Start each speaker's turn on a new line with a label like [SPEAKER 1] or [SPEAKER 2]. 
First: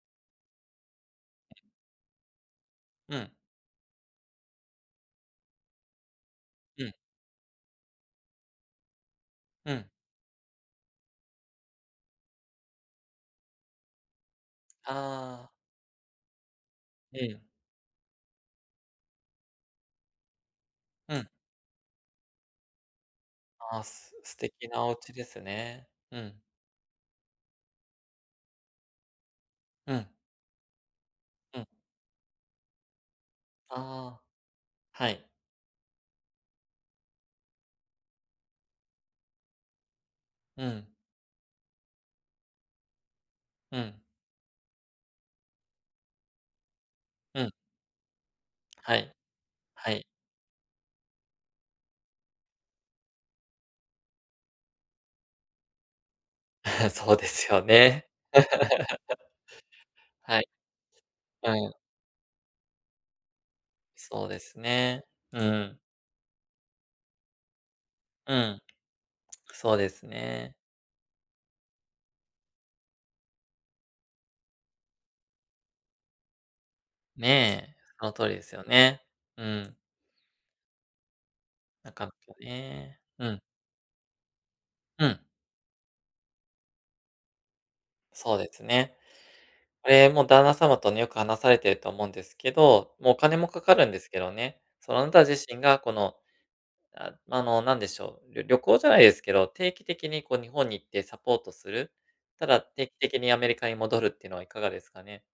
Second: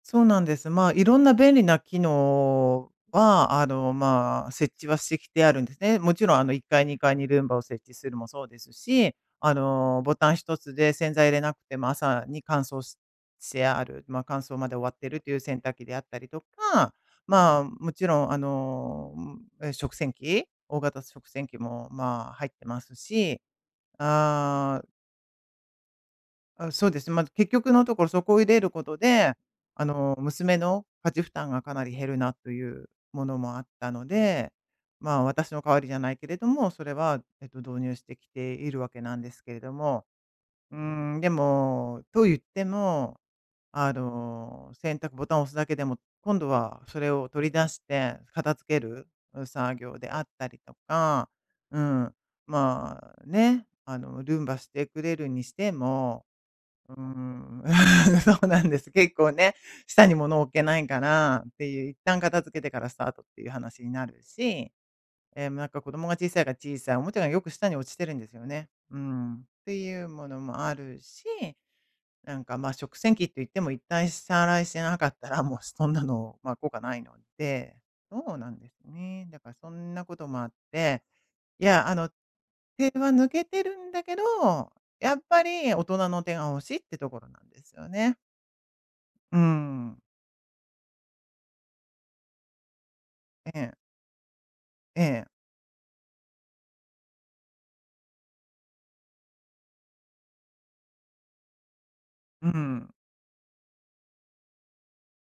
[SPEAKER 1] そうなんです。まあ、色んな便利な機能
[SPEAKER 2] うん。
[SPEAKER 1] は、あの、まあ、設置はしてきてあるんですね。勿論、あのいっか
[SPEAKER 2] う
[SPEAKER 1] い
[SPEAKER 2] ん。
[SPEAKER 1] 2階にルンバを設置するもそうですし、あ
[SPEAKER 2] うん。
[SPEAKER 1] のボタン1つで洗剤入れなくても、朝に乾燥ししてある、まあ、乾燥まで終わってるという
[SPEAKER 2] ああ。
[SPEAKER 1] 洗濯機であったりとか、
[SPEAKER 2] うん。
[SPEAKER 1] まあ、勿論あの、ん、え、食洗機大型
[SPEAKER 2] う
[SPEAKER 1] 食
[SPEAKER 2] ん。
[SPEAKER 1] 洗機も、まあ、入ってますし、
[SPEAKER 2] あ、す素敵
[SPEAKER 1] あ
[SPEAKER 2] な
[SPEAKER 1] あ
[SPEAKER 2] お家ですね、うん。
[SPEAKER 1] あ、そうです。ま、結局のところそこを入れることで、あ
[SPEAKER 2] うん。
[SPEAKER 1] の、娘の家事負担
[SPEAKER 2] う
[SPEAKER 1] が
[SPEAKER 2] ん。
[SPEAKER 1] かなり減るなというものもあったの
[SPEAKER 2] ああ、
[SPEAKER 1] で、
[SPEAKER 2] は
[SPEAKER 1] まあ、
[SPEAKER 2] い。
[SPEAKER 1] 私の代わりじゃないけれども、それは、えっと導入してきている訳なんですけれども。
[SPEAKER 2] う
[SPEAKER 1] う
[SPEAKER 2] ん。
[SPEAKER 1] ーん、でも、といっても、
[SPEAKER 2] う
[SPEAKER 1] あ
[SPEAKER 2] ん。
[SPEAKER 1] の、選択ボタンを押すだけでも、今度はそれを
[SPEAKER 2] う
[SPEAKER 1] 取り
[SPEAKER 2] ん。
[SPEAKER 1] 出して、片付け
[SPEAKER 2] は
[SPEAKER 1] る、
[SPEAKER 2] い、
[SPEAKER 1] う、作
[SPEAKER 2] は
[SPEAKER 1] 業
[SPEAKER 2] い。
[SPEAKER 1] であったりとか、うん。まあね、あの、ルンバしてくれるにしても、うー
[SPEAKER 2] そうです
[SPEAKER 1] ん、
[SPEAKER 2] よね。
[SPEAKER 1] そうなんです。結構ね、下に物
[SPEAKER 2] は
[SPEAKER 1] を
[SPEAKER 2] い。
[SPEAKER 1] 置けないから、っ
[SPEAKER 2] う
[SPEAKER 1] て
[SPEAKER 2] ん。
[SPEAKER 1] いう、一旦片付けてからスタートっていう話になる
[SPEAKER 2] そうです
[SPEAKER 1] し。
[SPEAKER 2] ね、う
[SPEAKER 1] ええ、もうなん
[SPEAKER 2] ん。
[SPEAKER 1] か子供が小さいから、小さいおもちゃが良く下に落ちてるんです
[SPEAKER 2] う
[SPEAKER 1] よ
[SPEAKER 2] ん。
[SPEAKER 1] ね。うん。って
[SPEAKER 2] そうで
[SPEAKER 1] い
[SPEAKER 2] す
[SPEAKER 1] うもの
[SPEAKER 2] ね。
[SPEAKER 1] もあるし、なんかまあ、食洗機っていっても、一旦下洗いしてなかったら、もうそんなの、まあ、効果ないの
[SPEAKER 2] ねえ、
[SPEAKER 1] で。
[SPEAKER 2] その通り
[SPEAKER 1] そう
[SPEAKER 2] で
[SPEAKER 1] な
[SPEAKER 2] す
[SPEAKER 1] ん
[SPEAKER 2] よ
[SPEAKER 1] です
[SPEAKER 2] ね、
[SPEAKER 1] ね。だ
[SPEAKER 2] う
[SPEAKER 1] からそ
[SPEAKER 2] ん。
[SPEAKER 1] んなこともあって、いや、
[SPEAKER 2] な
[SPEAKER 1] あ
[SPEAKER 2] か
[SPEAKER 1] の、
[SPEAKER 2] なか
[SPEAKER 1] 手
[SPEAKER 2] ね、
[SPEAKER 1] は
[SPEAKER 2] う
[SPEAKER 1] 抜
[SPEAKER 2] ん。
[SPEAKER 1] けてるんだけど、
[SPEAKER 2] う
[SPEAKER 1] や
[SPEAKER 2] ん。
[SPEAKER 1] っぱり大人の手が欲しいってところなんですよね。
[SPEAKER 2] そうですね。
[SPEAKER 1] うー
[SPEAKER 2] こ
[SPEAKER 1] ん。
[SPEAKER 2] れ、もう旦那様とね、よく話されてると思うんですけど、もうお金も
[SPEAKER 1] え
[SPEAKER 2] 掛
[SPEAKER 1] え。
[SPEAKER 2] かるんですけどね。その
[SPEAKER 1] え
[SPEAKER 2] あなた
[SPEAKER 1] え。
[SPEAKER 2] 自身が、この、ああの、なんでしょう、りょ旅行じゃないですけど、定期的にこう日本に行ってサポートする、た
[SPEAKER 1] う
[SPEAKER 2] だ定
[SPEAKER 1] ん。
[SPEAKER 2] 期的にアメリカに戻るっていうのはいかがですかね。